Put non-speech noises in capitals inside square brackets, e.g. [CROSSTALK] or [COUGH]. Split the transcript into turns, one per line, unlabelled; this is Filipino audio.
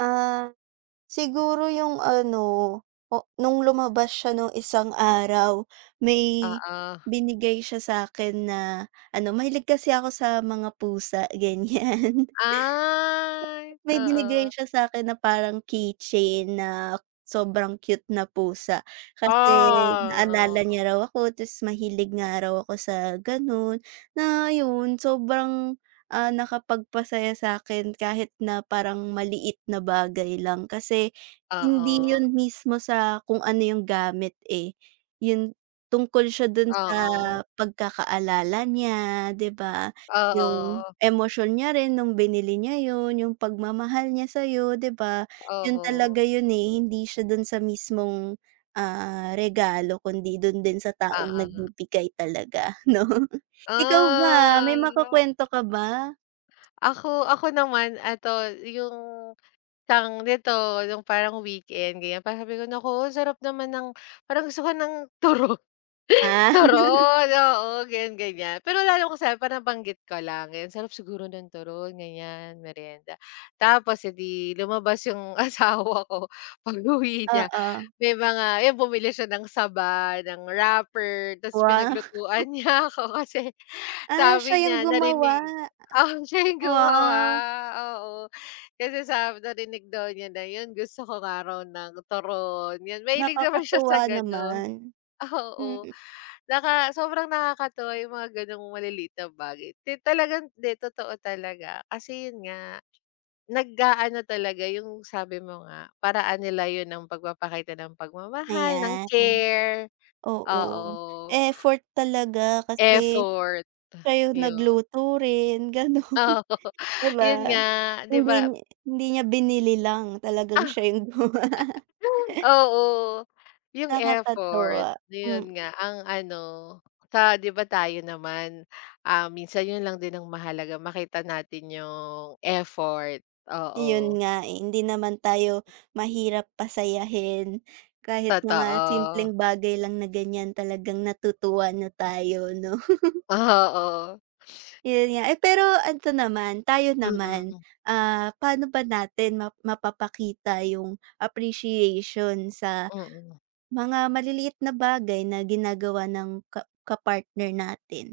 Ah, siguro yung ano, o nung lumabas siya nung isang araw, may
Oo.
binigay siya sakin na ano mahilig kasi ako sa mga pusa ganyan.
Ay,
May binigay
oo.
siya sakin na parang keychain na sobrang cute na pusa. Kasi naalala
Ah [UNINTELLIGIBLE]
niya raw ako ta's mahilig nga raw ako sa ganun. Na ayun, sobrang, ah, nakapagpasaya sakin kahit na parang maliit na bagay lang. Kasi hindi
Oo.
yun mismo sa kung ano yung gamit, eh. Yun, tungkol siya dun sa
Oo.
pagkakaalala niya di ba? Yung
Oo.
emosyon niya rin nung binili niya yun, yung pagmamahal niya sayo di ba? Yun
Oo.
talaga yun, eh. Hindi siya dun sa mismong, ah, regalo kundi dun din sa taong
Oo.
nagbibigay talaga no. Ikaw ba, may
Ah la.
makukwento ka ba?
Ako, ako naman ito yung tawag nito, yung parang weekend ganyan. Parang sabi ko, naku sarap naman ng parang gusto ko ng turo
Ah. [LAUGHS]
turon. Oo, ganyan-ganyan. Pero lalo ko sayo parang banggit ko lang, ayan sarap siguro ng turon ganyan, meryenda. Tapos, eh, di lumabas yung asawa ko. Pag-uwi niya,
Oo.
may mga yun, bumili siya ng saba, ng wrapper, ta's
Wow.
pinaglutuan niya ako. Kasi
Ah,
sabi
siya yung
niya,
gumawa.
narinig, ah, siya yung gumawa.
Wow.
Oo, kasi sabi narinig daw niya na yun gusto ko nga raw ng turon. Yun, mahilig naman siya sa
Nakakatuwa
ganon.
naman,
Oo,
mm.
naka sobrang nakakatuwa yung mga ganong malilit na bagay. Ti talagang di totoo talaga. Kasi yun nga, nag-aano talaga yung sabi mo nga, paraan nila yun ng pagpapakita ng pagmamahal, ng
Ayan,
care.
oo.
Oo.
Effort talaga kasi
Effort.
kayo
Ah yun.
nagluto rin ganun,
Oo,
di
yun
ba?
nga di
Hindi
ba
niya, hindi niya binili lang. Talagang siya yung gumawa.
[LAUGHS] Oo, yung effort.
Nakakatuwa, mm.
Yun nga ang ano sa Di ba Tayo naman, ah, minsan yun lang din ang mahalaga makita natin yung effort. Oo.
Yun nga, eh. Hindi naman tayo mahirap pasayahin. Kahit mga
Totoo.
simpleng bagay lang na ganyan, talagang natutuwa na tayo, no? [LAUGHS]
Oo.
Yun nga, eh. Pero ito naman, tayo naman.
Mm.
Ah, paano ba natin map mapapakita yung appreciation sa
Mm.
mga maliliit na bagay na ginagawa ng ka kapartner natin?